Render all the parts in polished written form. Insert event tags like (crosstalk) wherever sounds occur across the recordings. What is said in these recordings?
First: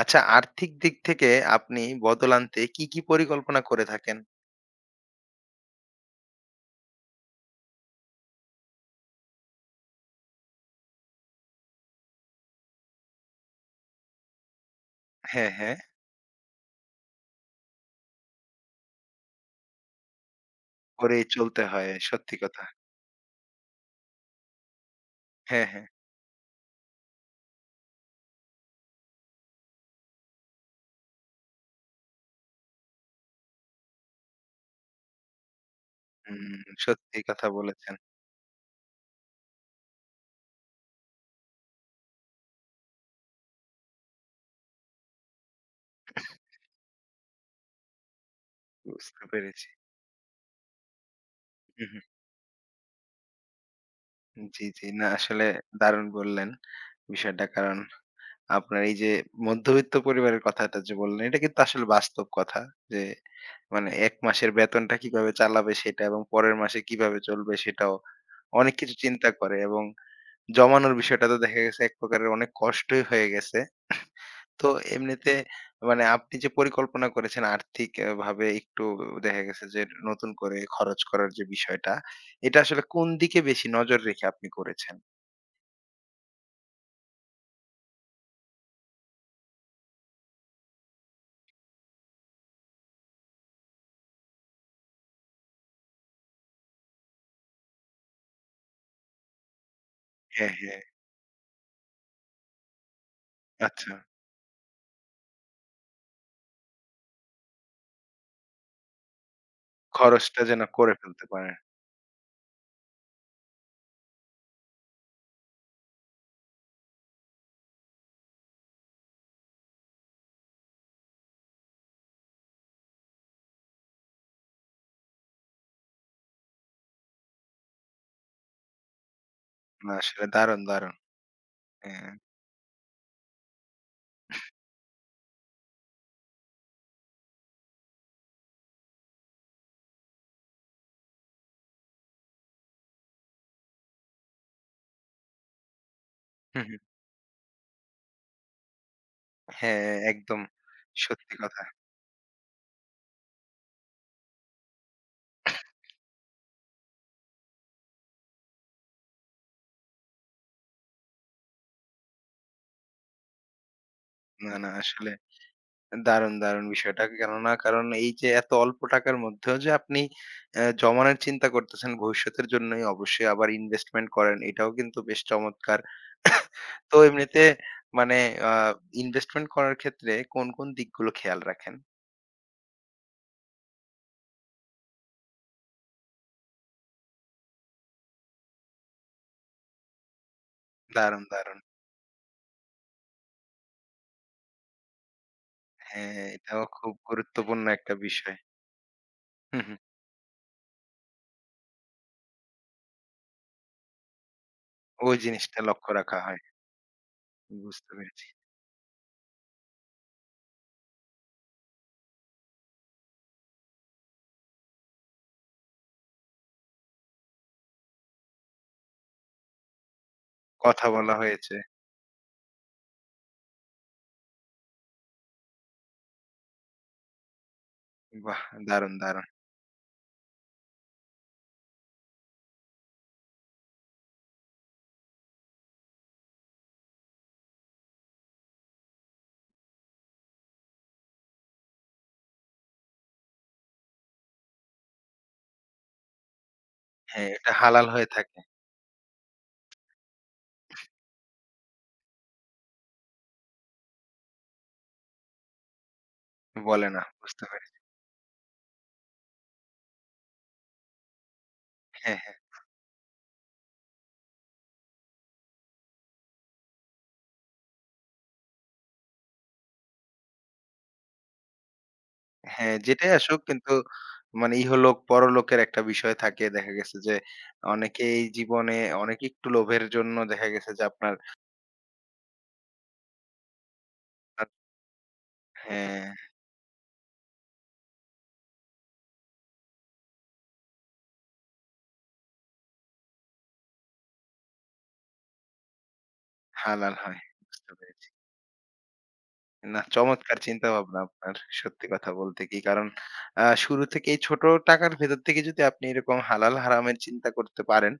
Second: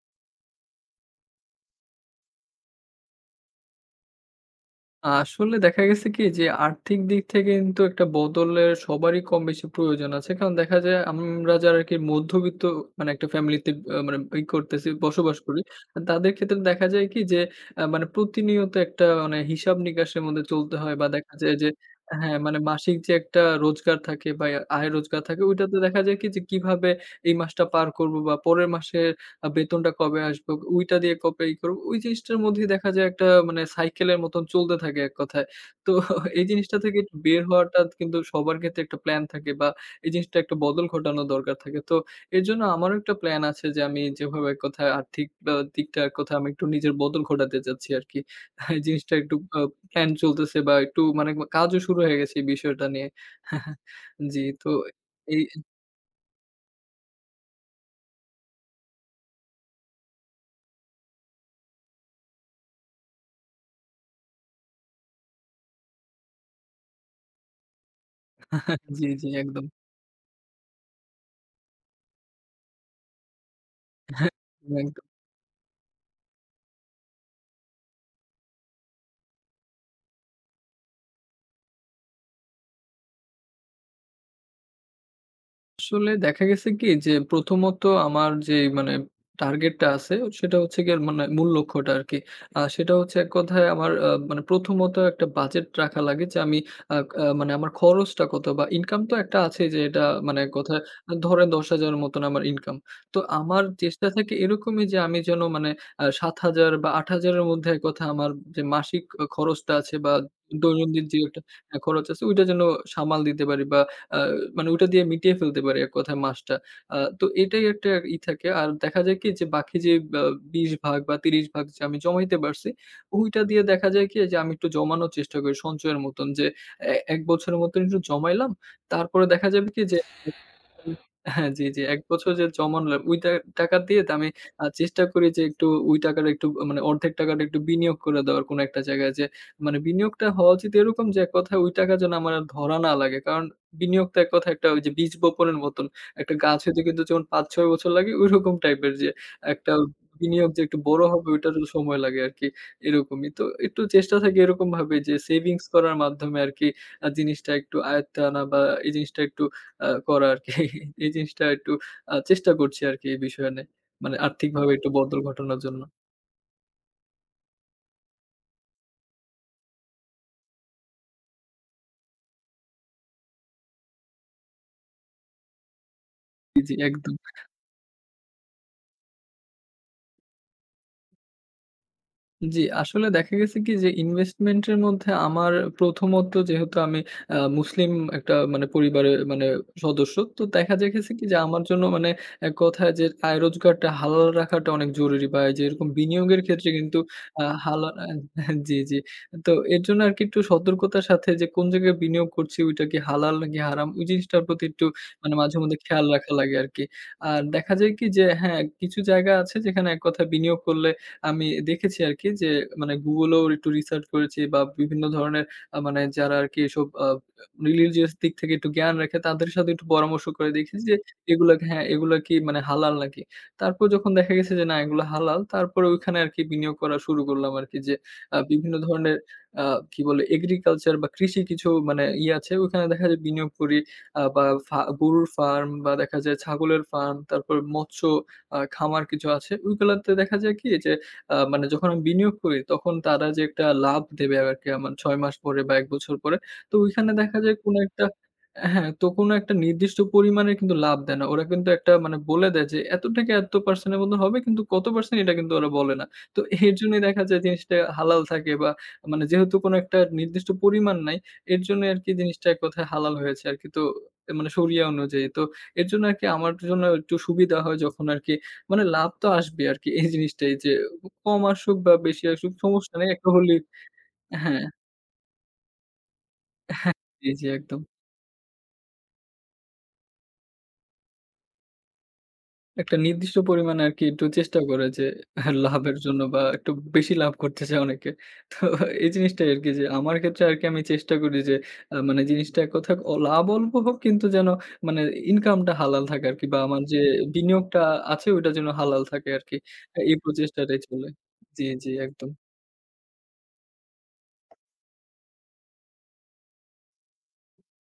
আচ্ছা, আর্থিক দিক থেকে আপনি বদল আনতে কি পরিকল্পনা করে থাকেন? আসলে দেখা গেছে কি যে আর্থিক দিক থেকে কিন্তু একটা বদলের সবারই কম বেশি প্রয়োজন আছে। কারণ দেখা যায় আমরা যারা আরকি মধ্যবিত্ত মানে একটা ফ্যামিলিতে মানে ই করতেছি বসবাস হ্যাঁ, করি। হ্যাঁ। তাদের ক্ষেত্রে দেখা যায় কি যে মানে প্রতিনিয়ত একটা মানে হিসাব নিকাশের মধ্যে চলতে হয় বা করেই দেখা যায় চলতে যে হয়, হ্যাঁ, সত্যি মানে কথা। মাসিক যে একটা রোজগার থাকে বা আয় রোজগার থাকে হ্যাঁ, ওইটাতে হ্যাঁ। দেখা যায় কি যে কিভাবে এই মাসটা পার করব বা পরের মাসে বেতনটা কবে আসবে? ওইটা দিয়ে কবে ই করব? ওই জিনিসটার মধ্যেই দেখা যায় একটা মানে সাইকেলের মতন চলতে থাকে এক কথায়। তো (laughs) এই হুম, জিনিসটা থেকে একটু সত্যি বের কথা হওয়াটা বলেছেন। কিন্তু সবার ক্ষেত্রে একটা প্ল্যান থাকে বা এই জিনিসটা একটা বদল ঘটানো দরকার থাকে। তো এর জন্য আমারও একটা প্ল্যান আছে যে আমি যেভাবে এক কথায় আর্থিক দিকটা এক কথায় আমি একটু নিজের বদল ঘটাতে চাচ্ছি আরকি। (laughs) এই জিনিসটা বুঝতে একটু পেরেছি। প্ল্যান চলতেছে বা একটু মানে কাজও হুম, শুরু হুম। হয়ে গেছে এই বিষয়টা নিয়ে। (laughs) জি, জি, তো জি। না এই আসলে দারুণ বললেন বিষয়টা। কারণ আপনার এই যে মধ্যবিত্ত পরিবারের কথাটা যে বললেন, এটা কিন্তু আসলে বাস্তব কথা। যে মানে ১ মাসের বেতনটা কিভাবে চালাবে সেটা এবং পরের মাসে কিভাবে চলবে সেটাও অনেক কিছু জি, জি চিন্তা করে একদম। এবং জমানোর বিষয়টা তো দেখা গেছে এক প্রকারের অনেক কষ্টই হয়ে গেছে। তো (laughs) এমনিতে মানে আপনি যে পরিকল্পনা করেছেন আর্থিক ভাবে একটু দেখা গেছে যে নতুন করে খরচ করার যে বিষয়টা, এটা আসলে কোন দিকে বেশি নজর রেখে আপনি করেছেন? আসলে দেখা গেছে কি যে প্রথমত আমার যে মানে টার্গেটটা আছে, সেটা হচ্ছে গিয়ে মানে মূল লক্ষ্যটা আর কি। সেটা হচ্ছে এক কথায় আমার মানে প্রথমত একটা বাজেট রাখা লাগে যে আমি আ আ মানে আমার খরচটা কত বা ইনকাম তো একটা আছে যে এটা মানে এক হ্যাঁ, কথায় হ্যাঁ। ধরেন ১০,০০০ এর মতন আমার ইনকাম। তো আমার আচ্ছা। চেষ্টা থাকে এরকমই যে আমি যেন মানে ৭,০০০ বা ৮,০০০ এর মধ্যে এক কথায় আমার যে মাসিক খরচটা আছে বা খরচটা যেন করে দৈনন্দিন যে ফেলতে একটা পারেন। খরচ আছে ওইটা যেন সামাল দিতে পারি বা আ মানে ওটা দিয়ে মিটিয়ে ফেলতে পারি এক কথায় মাসটা। তো এটাই একটা ই থাকে। আর দেখা যায় কি যে বাকি যে বা ২০ ভাগ বা ৩০ ভাগ যে আমি জমাইতে পারছি, ওইটা দিয়ে দেখা যায় কি যে আমি একটু জমানোর চেষ্টা করি সঞ্চয়ের মতন যে ১ বছরের মতন একটু জমাইলাম। তারপরে দেখা যাবে কি না যে আসলে দারুণ, দারুণ। হ্যাঁ, জি, জি। ১ হ্যাঁ। বছরের জমানো ওই টা টাকা দিয়ে তো আমি চেষ্টা করি যে একটু ওই টাকাটা একটু মানে অর্ধেক টাকাটা একটু বিনিয়োগ করে দেওয়ার কোনো একটা জায়গায় যে মানে বিনিয়োগটা হওয়া উচিত এরকম যে এক কথায় ওই টাকা যেন আমার আর ধরা না লাগে। কারণ বিনিয়োগ তো এক কথায় একটা ওই যে বীজ বপনের মতন। একটা গাছ হু, হু। হইতে কিন্তু যেমন ৫-৬ বছর লাগে ওইরকম টাইপের যে একটা হ্যাঁ, একদম বিনিয়োগ যে একটু বড় হবে সত্যি কথা। ওইটারও সময় লাগে আরকি এরকমই। তো একটু চেষ্টা থাকে এরকমভাবে যে সেভিংস করার মাধ্যমে আরকি জিনিসটা একটু আয়ত্তে আনা বা এই জিনিসটা একটু করা আরকি। (laughs) এই জিনিসটা একটু চেষ্টা করছি আরকি এই বিষয় নিয়ে। মানে না, আর্থিকভাবে না একটু আসলে বদল ঘটানোর জন্য। দারুণ, দারুণ বিষয়টা। কেননা কারণ এই যে এত অল্প টাকার মধ্যেও যে আপনি জমানোর চিন্তা করতেছেন ভবিষ্যতের জন্যই অবশ্যই আবার ইনভেস্টমেন্ট করেন এটাও কিন্তু বেশ চমৎকার। জি, জি তো একদম। এমনিতে মানে আ ইনভেস্টমেন্ট করার ক্ষেত্রে কোন দিকগুলো খেয়াল রাখেন? জি, আসলে দেখা গেছে কি যে ইনভেস্টমেন্টের মধ্যে আমার প্রথমত যেহেতু আমি মুসলিম একটা মানে পরিবারের মানে সদস্য। তো দেখা যায় গেছে দারুণ, কি যে দারুণ। আমার জন্য মানে এক কথায় যে আয় রোজগারটা হালাল রাখাটা অনেক জরুরি বা এই যে এরকম হ্যাঁ, বিনিয়োগের এটাও ক্ষেত্রে খুব কিন্তু আ গুরুত্বপূর্ণ হালা একটা বিষয়। জি, জি। তো হু, হু। এর জন্য আরকি একটু সতর্কতার সাথে যে কোন জায়গায় বিনিয়োগ করছি ওইটা কি হালাল নাকি হারাম ওই জিনিসটার প্রতি একটু ওই মানে মাঝে জিনিসটা মধ্যে লক্ষ্য খেয়াল রাখা রাখা হয়। লাগে আরকি। আর দেখা বুঝতে যায় কি যে পেরেছি। হ্যাঁ, কিছু জায়গা আছে যেখানে এক কথায় বিনিয়োগ করলে আমি দেখেছি আরকি যে মানে Google এও একটু রিসার্চ করেছি বা বিভিন্ন ধরনের মানে যারা আরকি এসব রিলিজিয়াস দিক থেকে একটু জ্ঞান রাখে তাদের সাথে একটু পরামর্শ করে দেখেছি কথা যে বলা এগুলা হয়েছে। হ্যাঁ, এগুলা কি মানে হালাল নাকি? তারপর যখন দেখা গেছে যে না এগুলো হালাল, তারপরে ওইখানে আরকি বিনিয়োগ করা শুরু করলাম আরকি যে বাহ! বিভিন্ন দারুণ, ধরনের দারুণ। আ কি বলে এগ্রিকালচার বা কৃষি কিছু মানে ইয়ে আছে ওখানে দেখা যায় বিনিয়োগ করি বা গরুর ফার্ম বা দেখা যায় ছাগলের ফার্ম, তারপর মৎস্য খামার কিছু আছে ওইগুলাতে দেখা যায় কি যে মানে যখন আমি বিনিয়োগ করি তখন তারা যে একটা লাভ দেবে আরকি আমার ৬ মাস পরে বা ১ বছর পরে। তো ওইখানে হ্যাঁ, দেখা এটা যায় কোনো হালাল একটা হয়ে থাকে। হ্যাঁ, তো কোনো একটা নির্দিষ্ট পরিমাণের কিন্তু লাভ দেয় না। ওরা কিন্তু একটা মানে বলে দেয় যে এত থেকে এত% এর মতো হবে, কিন্তু কত% এটা কিন্তু ওরা বলে না। তো এর বলে জন্যই না। দেখা যায় বুঝতে জিনিসটা পেরেছি। হালাল থাকে বা মানে যেহেতু কোনো একটা নির্দিষ্ট পরিমাণ নাই, এর জন্যই আরকি হ্যাঁ, হ্যাঁ। জিনিসটা এক কথায় হালাল হয়েছে আরকি। তো মানে শরিয়া অনুযায়ী। তো এর জন্য আরকি আমার জন্য একটু সুবিধা হয় যখন আরকি মানে লাভ তো আসবে আরকি, এই জিনিসটাই যে কম আসুক বা বেশি আসুক হ্যাঁ, সমস্যা নেই। যেটাই একটা আসুক হলেই কিন্তু মানে হ্যাঁ, ইহলোক পরলোকের একটা বিষয় থাকে। দেখা হ্যাঁ। গেছে যে জি, জি একদম। অনেকেই জীবনে অনেকে একটু লোভের জন্য দেখা গেছে যে আপনার একটা নির্দিষ্ট পরিমাণে আরকি একটু চেষ্টা করে যে লাভের হ্যাঁ, জন্য বা একটু বেশি লাভ করতে চায় অনেকে। তো এই জিনিসটাই আরকি যে আমার ক্ষেত্রে আরকি আমি চেষ্টা করি যে মানে জিনিসটা এক কথায় লাভ অল্প হোক কিন্তু যেন মানে ইনকামটা হালাল থাকে আরকি বা আমার হালাল যে হয়। বুঝতে বিনিয়োগটা পেরেছি। আছে ওইটা যেন হালাল থাকে আরকি। না, এই চমৎকার প্রচেষ্টাটাই চিন্তাভাবনা চলে। আপনার। জি, সত্যি জি কথা একদম। বলতে কি। কারণ শুরু থেকেই ছোট টাকার ভেতর থেকে যদি আপনি এরকম হালাল হারামের চিন্তা করতে পারেন,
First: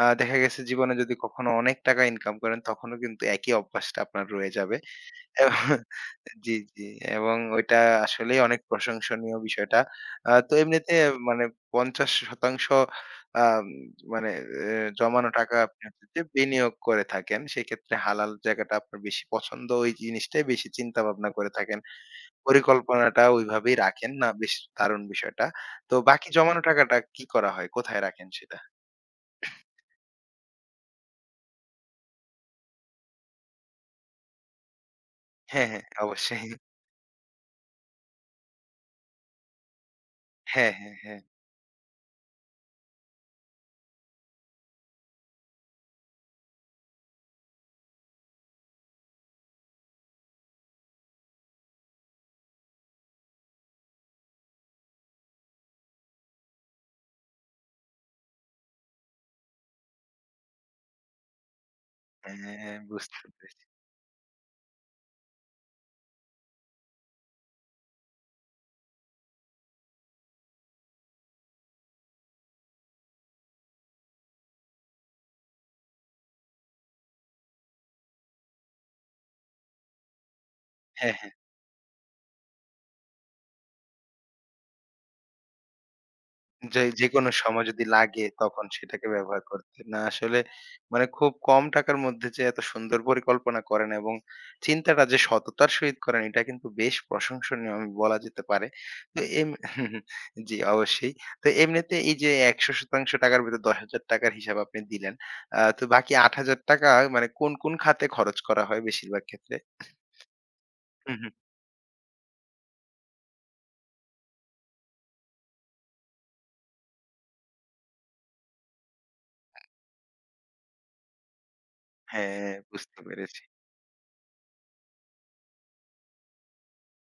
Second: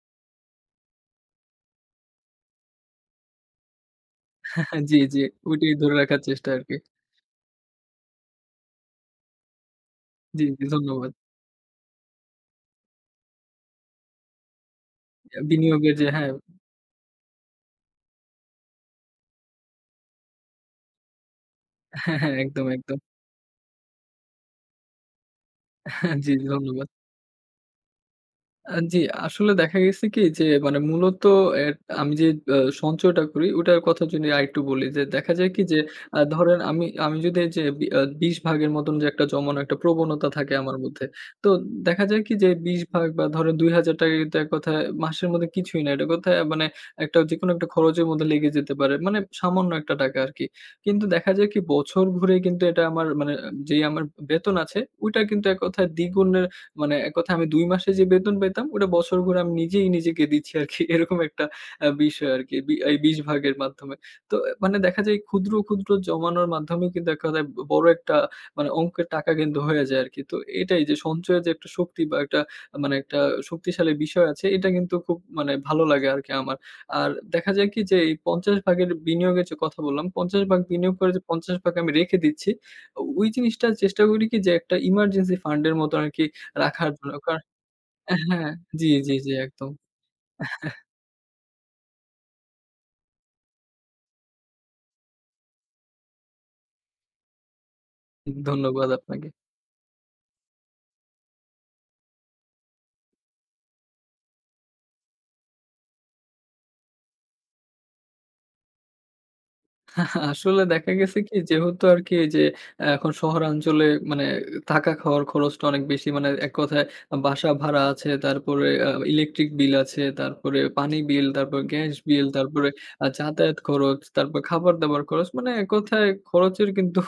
দেখা গেছে জীবনে যদি কখনো অনেক টাকা ইনকাম করেন তখনও কিন্তু একই অভ্যাসটা আপনার রয়ে যাবে। হ্যাঁ, জি, জি। এবং ওইটাই ধরে রাখার চেষ্টা জি, আরকি। জি। এবং ওইটা আসলেই অনেক প্রশংসনীয় বিষয়টা। জি, তো জি এমনিতে ধন্যবাদ। মানে ৫০% আম মানে জমানো টাকা আপনি বিনিয়োগের হচ্ছে যে যে হ্যাঁ বিনিয়োগ করে থাকেন। সেক্ষেত্রে হালাল জায়গাটা আপনার বেশি পছন্দ। ওই জিনিসটাই বেশি চিন্তা ভাবনা করে থাকেন। হ্যাঁ, হ্যাঁ, একদম, একদম। পরিকল্পনাটা ওইভাবেই রাখেন। না বেশ দারুণ বিষয়টা। তো বাকি জি, জমানো ধন্যবাদ। টাকাটা কি করা হয়? কোথায় রাখেন সেটা? জি, আসলে দেখা গেছে কি যে মানে মূলত এ আমি যে আ সঞ্চয়টা করি ওটার কথা যদি আরেকটু বলি, যে দেখা যায় কি হ্যাঁ, যে হ্যাঁ, অবশ্যই। ধরেন আমি আমি যদি এই যে বি আ ২০ ভাগের মতন যে একটা জমানো একটা প্রবণতা থাকে হ্যাঁ, আমার হ্যাঁ, মধ্যে। হ্যাঁ, তো দেখা যায় কি যে ২০ ভাগ বা ধরেন ৳২,০০০ কিন্তু এক কথায় মাসের মধ্যে কিছুই না। এটা কথায় মানে একটা যেকোনো একটা খরচের মধ্যে লেগে যেতে পারে। মানে সামান্য একটা টাকা আরকি। কিন্তু দেখা যায় কি বছর ঘুরে কিন্তু এটা আমার মানে যেই আমার বেতন আছে ওইটা কিন্তু এক কথায় দ্বিগুণের, মানে এক কথায় আমি ২ মাসে যে বেতন পেতাম ওটা বছর ঘুরে আমি নিজেই নিজেকে দিচ্ছি আরকি। (laughs) এরকম একটা বিষয় আরকি। হ্যাঁ, এই ২০ বুঝতে ভাগের পেরেছি। মাধ্যমে। তো আহ, মানে দেখা যায় ক্ষুদ্র, ক্ষুদ্র জমানোর মাধ্যমেই কিন্তু এক কথায় বড় একটা মানে অঙ্কের টাকা কিন্তু হয়ে যায় আরকি। তো এটাই যে সঞ্চয়ের যে একটা শক্তি বা একটা মানে একটা শক্তিশালী বিষয় আছে, এটা কিন্তু খুব মানে ভালো লাগে আরকি আমার। আর দেখা যায় কি যে এই ৫০ ভাগের বিনিয়োগের যে কথা বললাম, ৫০ ভাগ বিনিয়োগ করে হ্যাঁ, যে হ্যাঁ। ৫০ ভাগ আমি রেখে দিচ্ছি। ওই জিনিসটা চেষ্টা করি কি যে একটা ইমার্জেন্সি ফান্ড এর মতো আরকি যে রাখার জন্য যেকোনো কার সময় যদি হ্যাঁ, লাগে হ্যাঁ, তখন জি, সেটাকে জি, জি, ব্যবহার একদম। করতেন। না আসলে মানে খুব কম টাকার মধ্যে যে এত সুন্দর পরিকল্পনা করেন এবং চিন্তাটা যে সততার সহিত করেন এটা কিন্তু বেশ প্রশংসনীয় আমি বলা যেতে পারে। ধন্যবাদ তো আপনাকে। (laughs) জি অবশ্যই। তো এমনিতে এই যে ১০০% টাকার ভিতর ৳১০,০০০ র হিসাব আপনি দিলেন। তো বাকি ৳৮,০০০ মানে কোন খাতে খরচ করা হয় বেশিরভাগ ক্ষেত্রে? আসলে দেখা হুম, গেছে হুম। কি যেহেতু আরকি এই যে এখন শহরাঞ্চলে মানে থাকা খাওয়ার খরচটা অনেক বেশি। মানে এক কথায় বাসা ভাড়া আছে, তারপরে ইলেকট্রিক বিল আছে, তারপরে পানি বিল, তারপর গ্যাস বিল, হ্যাঁ, তারপরে বুঝতে পেরেছি। যাতায়াত খরচ, তারপর খাবার-দাবার খরচ। মানে এক কথায় খরচের কিন্তু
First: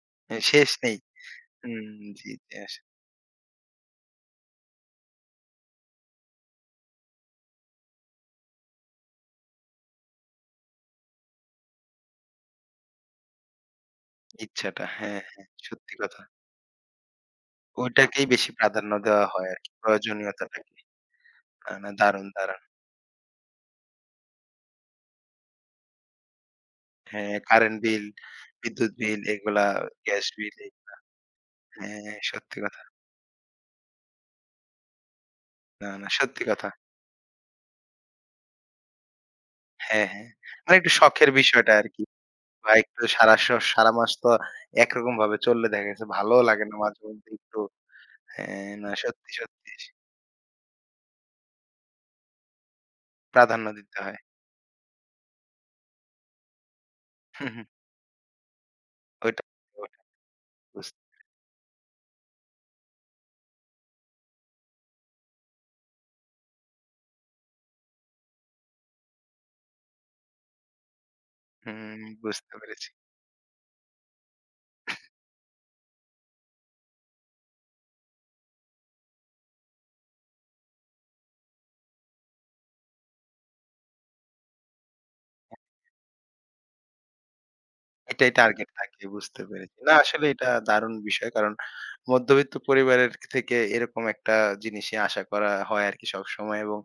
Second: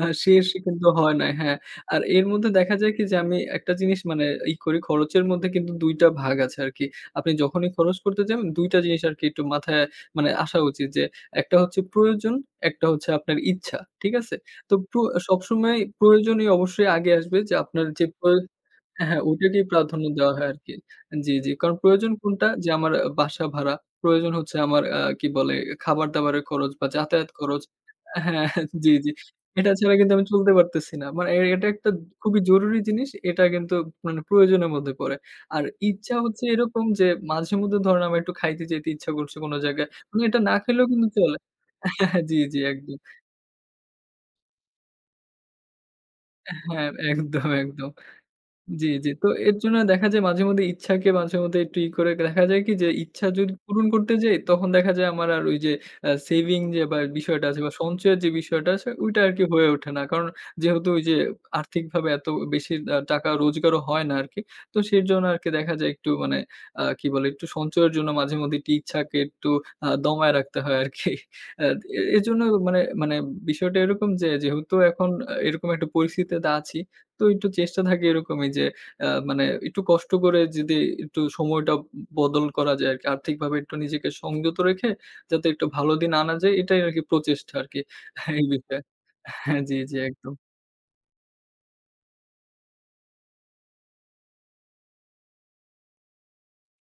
হ্যাঁ, শেষ শেষ কিন্তু নেই। হয় না। হ্যাঁ, হুম, আর এর জি, মধ্যে জি দেখা আসলে যায় কি যে আমি একটা জিনিস মানে ই করি খরচের মধ্যে কিন্তু ২ টা ভাগ আছে আরকি। আপনি যখনই খরচ করতে যাবেন ২ টা জিনিস আরকি একটু মাথায় মানে আসা উচিত যে একটা হচ্ছে প্রয়োজন, একটা হচ্ছে আপনার ইচ্ছা। ঠিক আছে? তো ইচ্ছাটা। হ্যাঁ, হ্যাঁ। সবসময় সত্যি কথা। প্রয়োজনই অবশ্যই আগে আসবে যে আপনার যে ওইটাকেই বেশি প্রাধান্য হ্যাঁ, হ্যাঁ, দেওয়া হয় ওইটাকেই আরকি, প্রাধান্য দেওয়া হয় প্রয়োজনীয়তাটাকে। আরকি। জি, জি। না, কারণ না প্রয়োজন দারুণ, কোনটা? দারুণ। যে আমার বাসা ভাড়া, প্রয়োজন হচ্ছে আমার কি বলে? খাবার-দাবারের খরচ বা যাতায়াত হ্যাঁ, খরচ কারেন্ট বিল, হ্যাঁ, জি, বিদ্যুৎ জি। বিল এগুলা, এটা ছাড়া কিন্তু আমি গ্যাস চলতে বিল এই পারতেছি না। মানে এটা একটা হ্যাঁ, খুবই সত্যি জরুরি কথা। জিনিস। এটা কিন্তু মানে প্রয়োজনের মধ্যে পড়ে। আর না, না ইচ্ছা সত্যি হচ্ছে কথা। এরকম যে মাঝে মধ্যে ধরেন আমার একটু খাইতে যেতে ইচ্ছা করছে কোন জায়গায়। হ্যাঁ, মানে হ্যাঁ। এটা না মানে খেলেও একটু কিন্তু শখের চলে। বিষয়টা আরকি। জি, জি বা একদম। একটু সারা মাস তো একরকম ভাবে চললে দেখা গেছে ভালোও লাগে না হ্যাঁ, মাঝেমধ্যে একদম, একটু একদম। হ্যাঁ, জি, না জি। তো সত্যি, এর সত্যি জন্য দেখা যায় মাঝে মধ্যে ইচ্ছাকে মাঝে মধ্যে একটু ই করে দেখা যায় কি যে ইচ্ছা যদি প্রাধান্য পূরণ দিতে করতে হয়। যাই তখন দেখা যায় আমার আর ওই যে সেভিং যে বা বিষয়টা হুম, আছে হুম। বা সঞ্চয়ের যে বিষয়টা আছে ওইটা ওইটা, আরকি হয়ে ওঠে ওটা না। কারণ বুঝ যেহেতু ওই যে আর্থিকভাবে এত বেশি টাকা রোজগারও হয় না আরকি। তো সেজন্য আরকি দেখা যায় একটু মানে কি বলে একটু সঞ্চয়ের জন্য মাঝে মধ্যে একটু ইচ্ছাকে একটু দমায় রাখতে হয় আরকি। আ হুম, এজন্য বুঝতে মানে পেরেছি। মানে বিষয়টা এরকম যে যেহেতু এখন এরকম একটা পরিস্থিতিতে আছি তো একটু চেষ্টা থাকে এরকমই যে মানে একটু কষ্ট করে যদি একটু সময়টা বদল করা যায় আরকি। আর্থিকভাবে একটু নিজেকে সংযত রেখে যাতে একটু ভালো দিন আনা যায় এটাই আরকি প্রচেষ্টা আরকি এটাই এই টার্গেট বিষয়ে। থাকে বুঝতে হ্যাঁ, জি, পেরেছি। না জি আসলে একদম। এটা দারুণ বিষয় কারণ মধ্যবিত্ত পরিবারের থেকে এরকম একটা জিনিসই আশা করা হয় আরকি সবসময় এবং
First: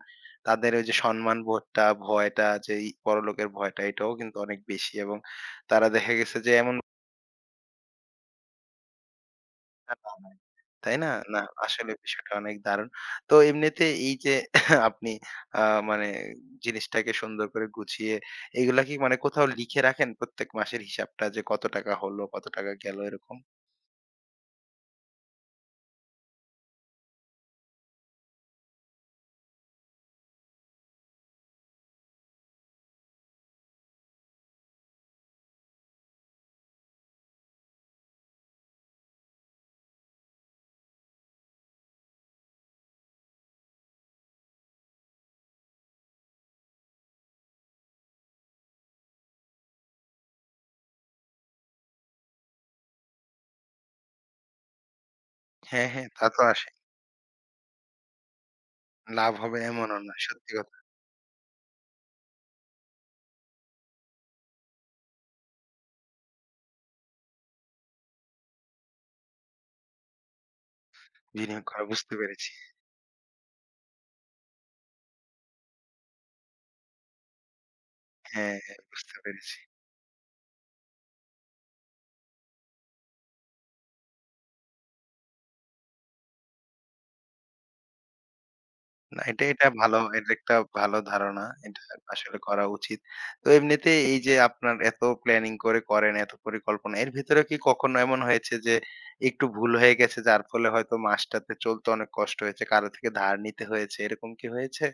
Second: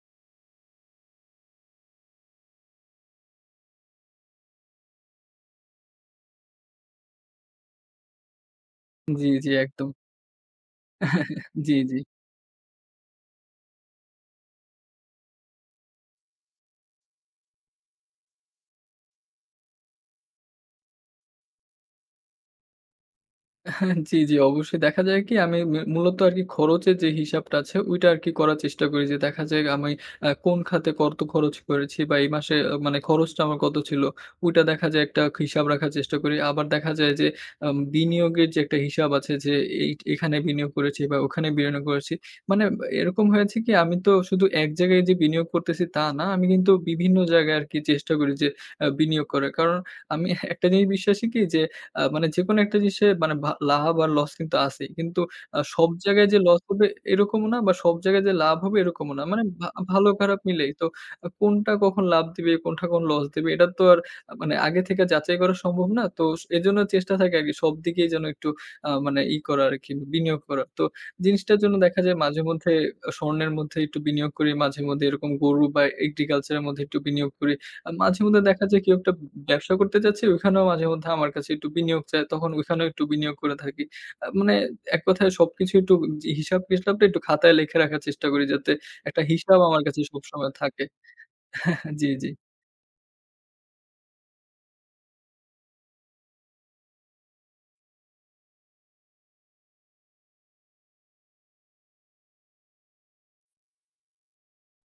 তাদের ওই যে সম্মানবোধটা, ভয়টা যে এই পরলোকের ভয়টা এটাও কিন্তু অনেক বেশি এবং তারা দেখা গেছে যে এমন (laughs) জি, জি একদম। ভূমিকা বানায়, তাই না? না জি, আসলে জি। বিষয়টা অনেক দারুণ। তো এমনিতে এই যে (laughs) আপনি আ মানে জিনিসটাকে সুন্দর করে গুছিয়ে এগুলা কি মানে কোথাও লিখে রাখেন প্রত্যেক মাসের হিসাবটা যে কত টাকা হলো, কত টাকা গেল এরকম? জি, জি, অবশ্যই দেখা যায় কি আমি মূলত আরকি খরচের যে হিসাবটা আছে ওইটা আরকি করার চেষ্টা করি যে দেখা যায় আমি কোন খাতে কত খরচ করেছি বা এই মাসে মানে খরচটা আমার কত ছিল ওইটা দেখা যায় একটা হিসাব রাখার চেষ্টা করি। আবার দেখা যায় যে বিনিয়োগের যে একটা হিসাব আছে যে এই এখানে বিনিয়োগ করেছি বা ওখানে বিনিয়োগ করেছি। মানে এরকম হয়েছে কি আমি তো শুধু এক জায়গায় যে বিনিয়োগ করতেছি তা না। আমি কিন্তু বিভিন্ন জায়গায় আরকি চেষ্টা করি যে বিনিয়োগ করার। কারণ আমি একটা জিনিস বিশ্বাসী কি যে মানে যেকোনো একটা জিনিসে মানে লাভ আর লস কিন্তু আছেই। কিন্তু সব হ্যাঁ, হ্যাঁ তা জায়গায় যে তো হুম। লস আসে। হবে এরকমও না বা সব জায়গায় যে লাভ হবে এরকমও না। লাভ মানে হবে এমনও ভালো না। খারাপ সত্যি মিলেই। কথা। তো কোনটা কখন লাভ দিবে, কোনটা কখন লস দিবে? এটা তো আর মানে আগে থেকে যাচাই করা সম্ভব না। তো এজন্য চেষ্টা থাকে আরকি সব দিকেই যেন একটু মানে করা আরকি, বিনিয়োগ করা। তো জিনিসটার বিনিয়োগ জন্য করা দেখা বুঝতে যায় পেরেছি। মাঝেমধ্যে স্বর্ণের মধ্যে একটু বিনিয়োগ করি, মাঝেমধ্যে এরকম গরু বা এগ্রিকালচার এর মধ্যে একটু বিনিয়োগ করি। মাঝেমধ্যে হ্যাঁ, দেখা হ্যাঁ, যায় কেউ একটা বুঝতে পেরেছি। ব্যবসা করতে চাচ্ছে, ওইখানেও মাঝেমধ্যে আমার কাছে একটু বিনিয়োগ চায়। তখন ওইখানেও একটু বিনিয়োগ করে থাকি। মানে এক কথায় সবকিছু একটু হিসাব-টিসাবটা একটু খাতায় লিখে রাখার চেষ্টা করি, যাতে একটা না এটা, হিসাব এটা আমার ভালো। কাছে এটা সবসময় একটা থাকে। ভালো ধারণা। এটা (laughs) জি, জি। আসলে করা উচিত। তো এমনিতে এই যে আপনার এত প্ল্যানিং করে করেন, এত পরিকল্পনা, এর ভেতরে কি কখনো এমন হয়েছে যে একটু ভুল হয়ে গেছে যার ফলে হয়তো মাসটাতে চলতে অনেক কষ্ট হয়েছে, কারো থেকে ধার নিতে হয়েছে, এরকম কি হয়েছে?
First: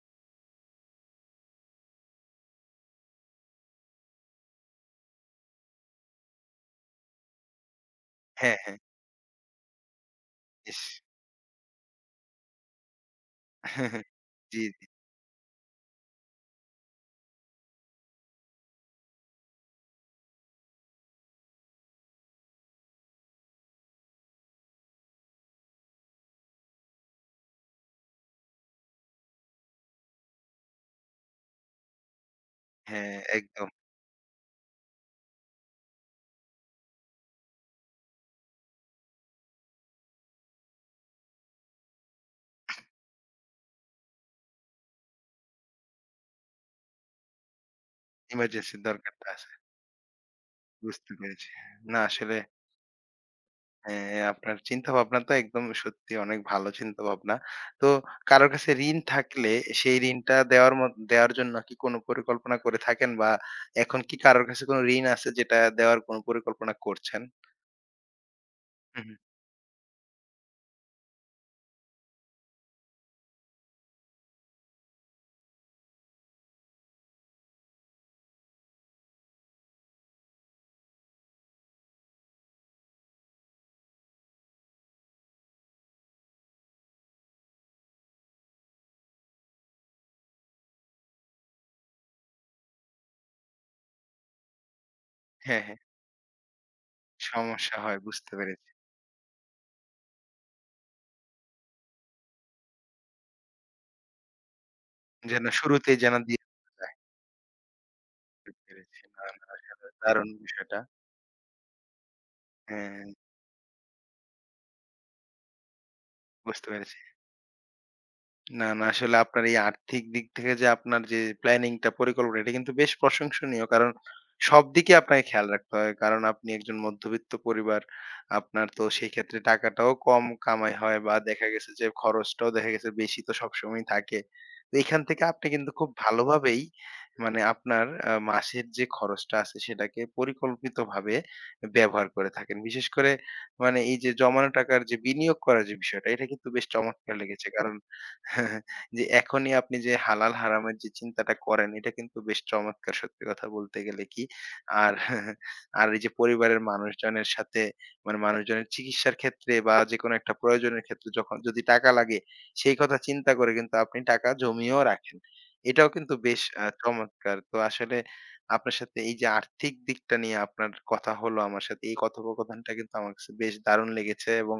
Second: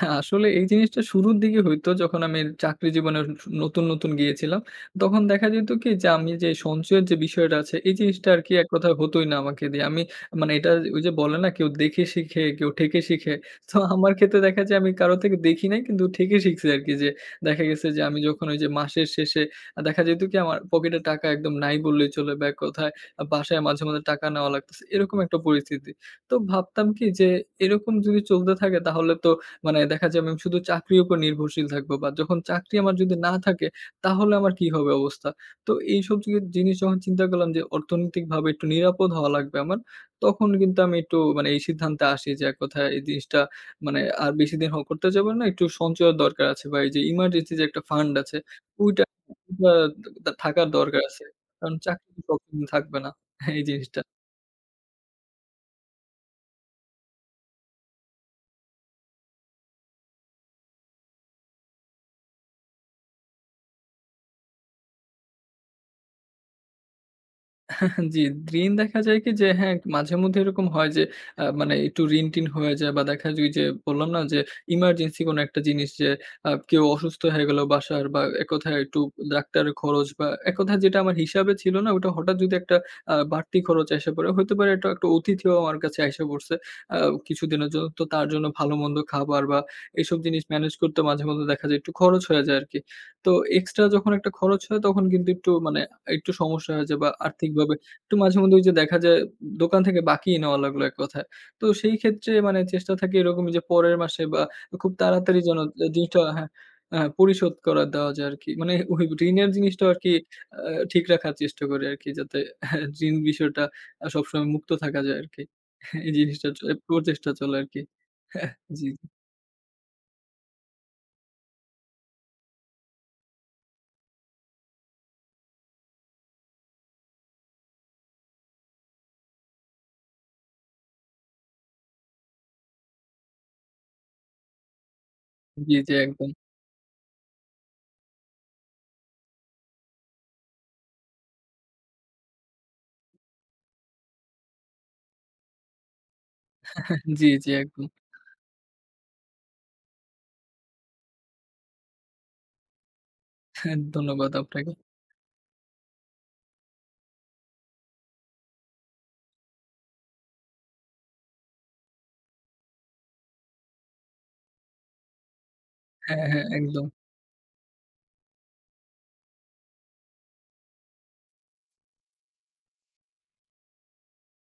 হ্যাঁ, আসলে এই জিনিসটা শুরুর দিকে হইতো, যখন আমি চাকরি জীবনে নতুন, নতুন গিয়েছিলাম। তখন দেখা যেত কি, যে আমি যে সঞ্চয়ের যে বিষয়টা আছে এই জিনিসটা আরকি হ্যাঁ, এক হ্যাঁ। কথায় হতই না আমাকে দিয়ে। আমি মানে এটা ইস! ওই যে বলে না, কেউ দেখে শিখে, কেউ ঠেকে শিখে। তো (laughs) আমার ক্ষেত্রে দেখা জি, যায় জি। আমি কারো থেকে দেখি নাই, কিন্তু ঠেকে শিখছি আরকি। যে দেখা গেছে যে আমি যখন ওই যে মাসের শেষে দেখা যেত কি আমার পকেটে টাকা একদম নাই বললেই চলে, বা এক কথায় বাসায় মাঝে, মাঝে টাকা নেওয়া লাগতেছে। এরকম একটা পরিস্থিতি। তো ভাবতাম কি যে এরকম যদি চলতে থাকে তাহলে তো মানে দেখা যাবে আমি শুধু চাকরির উপর নির্ভরশীল থাকবো, বা যখন চাকরি আমার যদি হ্যাঁ, না থাকে একদম। তাহলে আমার কি হবে অবস্থা? তো এইসব জিনিস যখন চিন্তা করলাম যে অর্থনৈতিকভাবে একটু নিরাপদ হওয়া লাগবে আমার, তখন কিন্তু আমি একটু মানে এই সিদ্ধান্তে আসি যে এক কথায় এই জিনিসটা মানে আর বেশিদিন করতে যাব না। একটু সঞ্চয়ের দরকার আছে, বা এই যে ইমার্জেন্সি যে একটা ফান্ড আছে ইমার্জেন্সি ওইটা দরকারটা আছে। আ থাকার দরকার বুঝতে আছে। পেরেছি। কারণ না চাকরি তো আসলে সবসময় থাকবে না। (laughs) এই জিনিসটা। হ্যাঁ, হ্যাঁ, আপনার চিন্তাভাবনা তো একদম সত্যি অনেক ভালো চিন্তাভাবনা। তো কারোর কাছে ঋণ থাকলে সেই ঋণটা দেওয়ার জন্য কি কোনো পরিকল্পনা করে থাকেন? বা এখন কি কারোর কাছে কোনো ঋণ আছে যেটা দেওয়ার কোনো পরিকল্পনা করছেন? জি, ঋণ দেখা হুম, হুম। যায় কি যে হ্যাঁ, মাঝেমধ্যে এরকম হয় যে মানে একটু ঋণ-টিন হয়ে যায়, বা দেখা যায় ওইযে বললাম না যে ইমার্জেন্সি কোনো একটা জিনিস যে কেউ অসুস্থ হয়ে গেল বাসার, বা এক কথায় একটু ডাক্তারের খরচ, বা এক কথায় যেটা আমার হিসাবে ছিল না ওটা হঠাৎ যদি একটা বাড়তি খরচ এসে পড়ে। হইতে পারে এটা একটা অতিথিও আমার কাছে আইসা পড়ছে আ কিছুদিনের জন্য। তো তার জন্য ভালো-মন্দ খাবার বা এইসব জিনিস ম্যানেজ করতে মাঝেমধ্যে দেখা যায় একটু খরচ হয়ে যায় আরকি। তো এক্সট্রা যখন একটা খরচ হয় তখন কিন্তু একটু হ্যাঁ, হ্যাঁ। মানে একটু সমস্যা হয়ে যায়, বা আর্থিকভাবে সমস্যা হয় একটু বুঝতে মাঝে মধ্যে ওই পেরেছি। যে দেখা যায় দোকান থেকে বাকিয়ে নেওয়া লাগলো এক কথায়। তো সেই ক্ষেত্রে মানে চেষ্টা থাকে এরকমই যে পরের মাসে বা খুব তাড়াতাড়ি যেন যেন এ শুরুতেই যেন জিনিসটা দিয়ে হ্যাঁ, দেওয়া যায়। হ্যাঁ পরিশোধ করা দেওয়া যায় আরকি। বুঝতে মানে পেরেছি। ওই না, না ঋণের জিনিসটা আসলে আরকি দারুণ আ বিষয়টা। ঠিক রাখার চেষ্টা করি আরকি, যাতে (laughs) হ্যাঁ, হ্যাঁ, ঋণ বিষয়টা সবসময় মুক্ত থাকা যায় আরকি। এই জিনিসটা বুঝতে পেরেছি। প্রচেষ্টা চলে আরকি। হ্যাঁ, না, না। জি, আসলে আপনার এই আর্থিক দিক থেকে যে আপনার যে প্ল্যানিং টা পরিকল্পনা এটা কিন্তু বেশ প্রশংসনীয়। কারণ সব দিকে আপনাকে খেয়াল রাখতে হয়। কারণ আপনি একজন মধ্যবিত্ত পরিবার। আপনার তো সেই ক্ষেত্রে টাকাটাও কম কামাই হয় বা দেখা গেছে যে খরচটাও দেখা গেছে বেশি তো সবসময় থাকে। তো এখান থেকে আপনি কিন্তু জি, খুব জি একদম। ভালোভাবেই মানে আপনার মাসের যে খরচটা আছে সেটাকে পরিকল্পিতভাবে ব্যবহার করে থাকেন। বিশেষ করে মানে এই যে জমানো টাকার যে বিনিয়োগ করার যে বিষয়টা এটা কিন্তু বেশ চমৎকার জি, লেগেছে। জি কারণ একদম। হ্যাঁ, যে এখনই আপনি যে হালাল হারামের যে চিন্তাটা করেন এটা কিন্তু বেশ চমৎকার সত্যি কথা হ্যাঁ, বলতে গেলে কি। ধন্যবাদ আপনাকে। আর আর এই যে পরিবারের মানুষজনের সাথে মানে মানুষজনের চিকিৎসার ক্ষেত্রে বা যেকোনো একটা প্রয়োজনের ক্ষেত্রে যখন যদি টাকা লাগে সেই কথা চিন্তা করে কিন্তু আপনি টাকা জমিয়েও রাখেন। এটাও কিন্তু হ্যাঁ, বেশ হ্যাঁ একদম। চমৎকার। তো আসলে আপনার সাথে এই যে আর্থিক দিকটা নিয়ে আপনার কথা হলো আমার সাথে এই কথোপকথনটা কিন্তু আমার কাছে বেশ দারুণ লেগেছে এবং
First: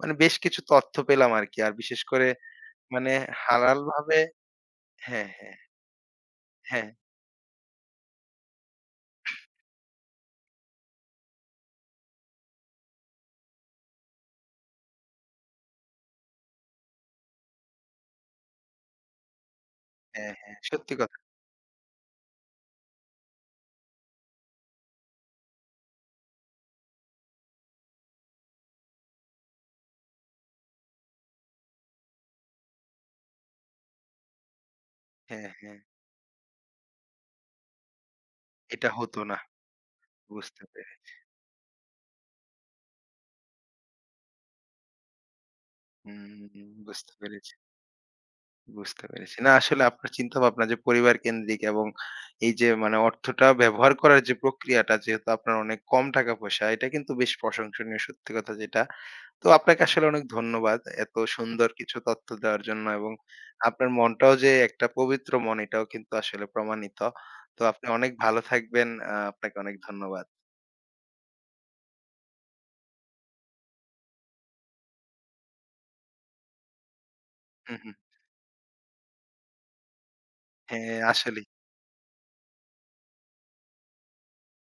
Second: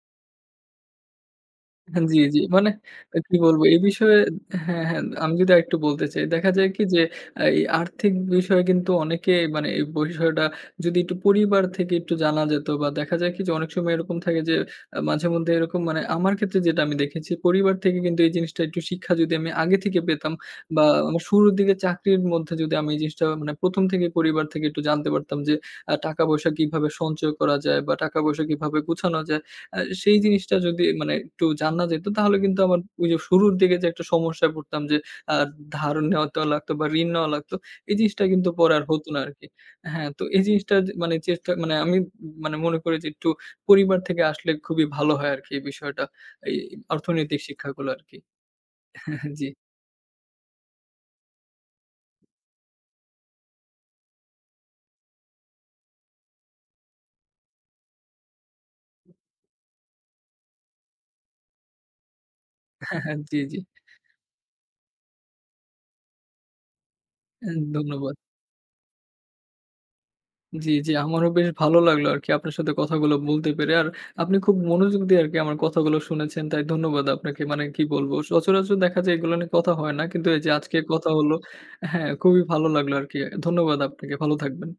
মানে বেশ কিছু তথ্য পেলাম আরকি। আর বিশেষ হ্যাঁ, জি, করে জি। মানে মানে কি বলবো? এই হালাল বিষয়ে ভাবে হ্যাঁ, হ্যাঁ, হ্যাঁ, আমি যদি হ্যাঁ, আরেকটু বলতে চাই। দেখা যায় কি হ্যাঁ, যে, এই আর্থিক বিষয়ে কিন্তু অনেকে মানে এই বিষয়টা যদি একটু পরিবার থেকে একটু জানা যেত, বা দেখা যায় কি যে, অনেক সময় এরকম থাকে যে, মাঝেমধ্যে এরকম মানে আমার ক্ষেত্রে যেটা আমি দেখেছি, পরিবার থেকে কিন্তু এই জিনিসটা একটু শিক্ষা যদি আমি আগে থেকে পেতাম, হ্যাঁ, হ্যাঁ, বা সত্যি কথা। আমার শুরুর দিকে চাকরির মধ্যে যদি আমি এই জিনিসটা মানে ১ম থেকেই পরিবার থেকে একটু জানতে পারতাম যে, টাকা-পয়সা কিভাবে সঞ্চয় করা যায়, বা টাকা-পয়সা কিভাবে গুছানো যায়? সেই জিনিসটা যদি মানে একটু জানা যেত তাহলে কিন্তু আমার ওই যে শুরুর দিকে যে একটা সমস্যায় পড়তাম যে আ হ্যাঁ, হ্যাঁ, ধার নেওয়া তো লাগতো, বা ঋণ নেওয়া লাগতো। এই জিনিসটা কিন্তু পরে আর এটা হতো না হতো না। আরকি। হ্যাঁ, তো এই বুঝতে জিনিসটা যে পেরে মানে চেষ্টা মানে আমি মানে মনে করি যে একটু পরিবার থেকে আসলে খুবই ভালো হয় আরকি এই বিষয়টা। এই হুম, বুঝতে অর্থনৈতিক পেরেছি, শিক্ষাগুলো আরকি। বুঝতে পেরেছি। (laughs) জি, না আসলে আপনার চিন্তাভাবনা যে পরিবার কেন্দ্রিক এবং এই যে মানে অর্থটা ব্যবহার করার যে প্রক্রিয়াটা যেহেতু আপনার অনেক কম টাকা পয়সা এটা কিন্তু বেশ প্রশংসনীয় সত্যি কথা যেটা। তো আপনাকে আসলে অনেক ধন্যবাদ এত সুন্দর কিছু তথ্য দেওয়ার জন্য এবং (laughs) জি, জি। আপনার মনটাও যে একটা পবিত্র মন এটাও কিন্তু আসলে প্রমাণিত। তো আপনি অনেক ধন্যবাদ। ভালো থাকবেন। আপনাকে অনেক ধন্যবাদ। জি, জি। আমারও বেশ ভালো লাগলো আরকি আপনার সাথে কথাগুলো বলতে পেরে। আর আপনি খুব মনোযোগ দিয়ে আরকি আমার কথাগুলো শুনেছেন। তাই ধন্যবাদ আপনাকে। মানে হু, কি হু। বলবো? সচরাচর দেখা যায় এগুলো নিয়ে কথা হয় না। কিন্তু এই যে আজকে হ্যাঁ, কথা হলো আসলেই। হ্যাঁ, খুবই ভালো লাগলো আরকি। ধন্যবাদ আপনাকে। ভালো থাকবেন।